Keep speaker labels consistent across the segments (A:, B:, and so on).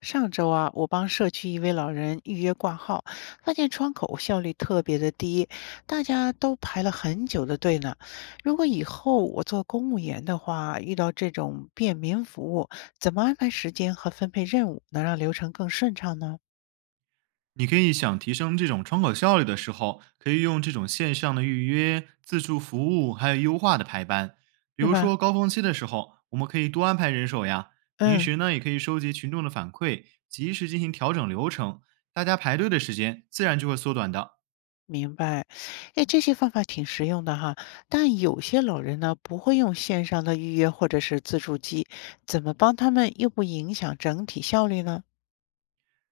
A: 上周啊，我帮社区一位老人预约挂号，发现窗口效率特别的低，大家都排了很久的队呢。如果以后我做公务员的话，遇到这种便民服务，怎么安排时间和分配任务，能让流程更顺畅呢？
B: 你可以想提升这种窗口效率的时候，可以用这种线上的预约、自助服务，还有优化的排班。比
A: 是
B: 如
A: 吧？
B: 说高峰期的时候，我们可以多安排人手呀。平
A: 嗯，
B: 时呢，也可以收集群众的反馈，及时进行调整流程，大家排队的时间自然就会缩短的。
A: 明白。哎，这些方法挺实用的哈，但有些老人呢不会用线上的预约或者是自助机，怎么帮他们又不影响整体效率呢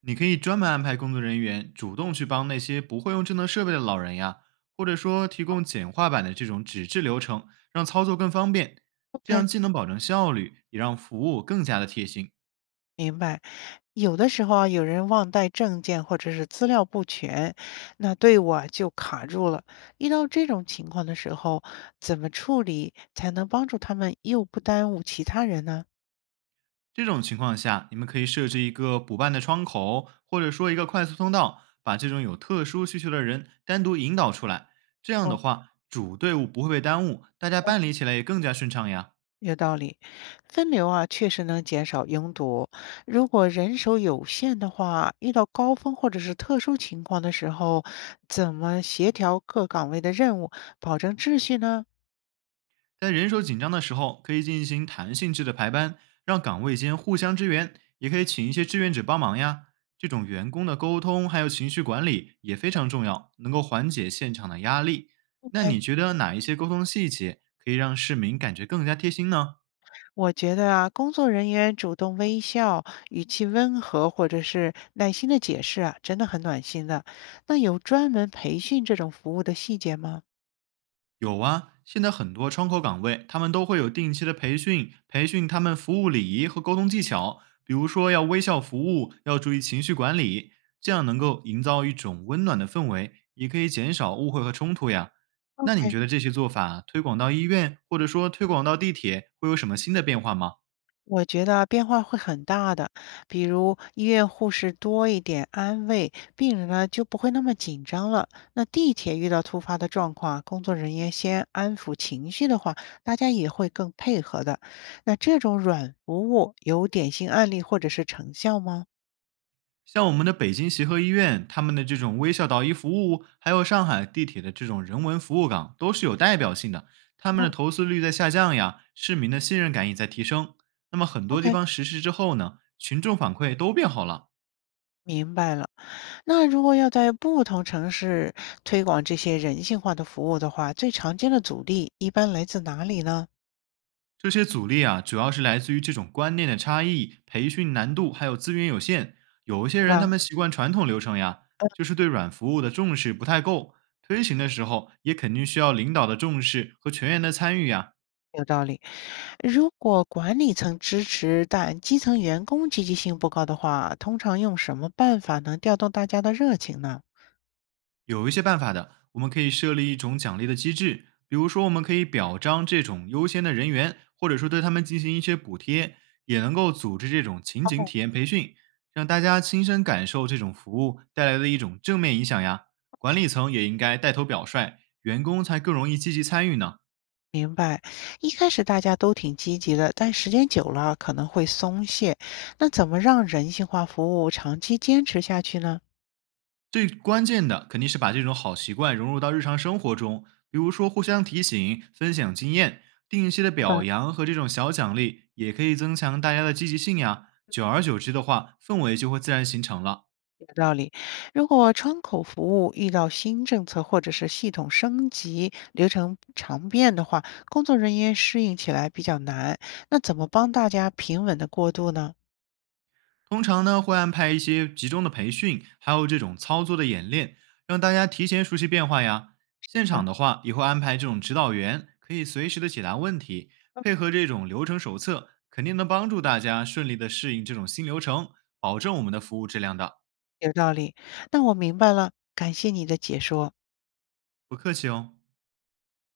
B: 你可以专门安排工作人员主动去帮那些不会用智能设备的老人呀，或者说提供简化版的这种纸质流程，让操作更方便。这样
A: ？OK。
B: 既能保证效率，也让服务更加的贴心。
A: 明白，有的时候啊，有人忘带证件或者是资料不全，那队伍啊就卡住了。遇到这种情况的时候，怎么处理才能帮助他们又不耽误其他人呢？
B: 这种情况下，你们可以设置一个补办的窗口，或者说一个快速通道，把这种有特殊需求的人单独引导出来。这样
A: 哦，
B: 的话，主队伍不会被耽误，大家
A: 嗯
B: 办理起来也更加顺畅呀。
A: 有道理，分流啊确实能减少拥堵。如果人手有限的话，遇到高峰或者是特殊情况的时候，怎么协调各岗位的任务，保证秩序呢
B: 在人手紧张的时候，可以进行弹性制的排班，让岗位间互相支援，也可以请一些志愿者帮忙呀。这种员工的沟通还有情绪管理也非常重要，能够缓解现场的压力。那
A: ？OK。
B: 你觉得哪一些沟通细节可以让市民感觉更加贴心呢？
A: 我觉得啊，工作人员主动微笑、语气温和，或者是耐心的解释啊，真的很暖心的。那有专门培训这种服务的细节吗
B: 有啊，现在很多窗口岗位，他们都会有定期的培训，培训他们服务礼仪和沟通技巧，比如说要微笑服务，要注意情绪管理，这样能够营造一种温暖的氛围，也可以减少误会和冲突呀。那你
A: ？OK，
B: 觉得这些做法推广到医院，或者说推广到地铁，会有什么新的变化吗？
A: 我觉得啊变化会很大的，比如医院护士多一点安慰，病人呢就不会那么紧张了。那地铁遇到突发的状况啊，工作人员先安抚情绪的话，大家也会更配合的。那这种软服务有典型案例或者是成效吗？
B: 像我们的北京协和医院，他们的这种微笑导医服务，还有上海地铁的这种人文服务岗，都是有代表性的。他们的
A: 哦
B: 投诉率在下降呀，市民的信任感也在提升。那么很多地
A: ，OK，
B: 方实施之后呢，群众反馈都变好了。
A: 明白了。那如果要在不同城市推广这些人性化的服务的话，最常见的阻力一般来自哪里呢？
B: 这些阻力啊，主要是来自于这种观念的差异、培训难度，还有资源有限。有一些
A: 是
B: 人
A: 吧？
B: 他们习惯传统流程呀，就是对软服务的重视不太够。推行的时候也肯定需要领导的重视和全员的参与呀、
A: 有道理。如果管理层支持，但基层员工积极性不高的话，通常用什么办法能调动大家的热情呢？
B: 有一些办法的，我们可以设立一种奖励的机制，比如说我们可以表彰这种优先的人员，或者说对他们进行一些补贴，也能够组织这种情景
A: 哦，
B: 体验培训，让大家亲身感受这种服务带来的一种正面影响呀。管理层也应该带头表率，员工才更容易积极参与呢。
A: 明白。一开始大家都挺积极的，但时间久了可能会松懈。那怎么让人性化服务长期坚持下去呢？
B: 最关键的肯定是把这种好习惯融入到日常生活中，比如说互相提醒、分享经验、定期的
A: 是吧？
B: 表扬和这种小奖励，也可以增强大家的积极性呀。久而久之的话，氛围就会自然形成了。
A: 有道理。如果窗口服务遇到新政策或者是系统升级、流程常变的话，工作人员适应起来比较难。那怎么帮大家平稳的过渡呢？
B: 通常呢会安排一些集中的培训，还有这种操作的演练，让大家提前熟悉变化呀。现
A: 啊，
B: 场的话也会安排这种指导员，可以随时的解答问题，配
A: 嗯
B: 合这种流程手册，肯定能帮助大家顺利的适应这种新流程，保证我们的服务质量的。
A: 有道理。那我明白了，感谢你的解说。
B: 不客气哦。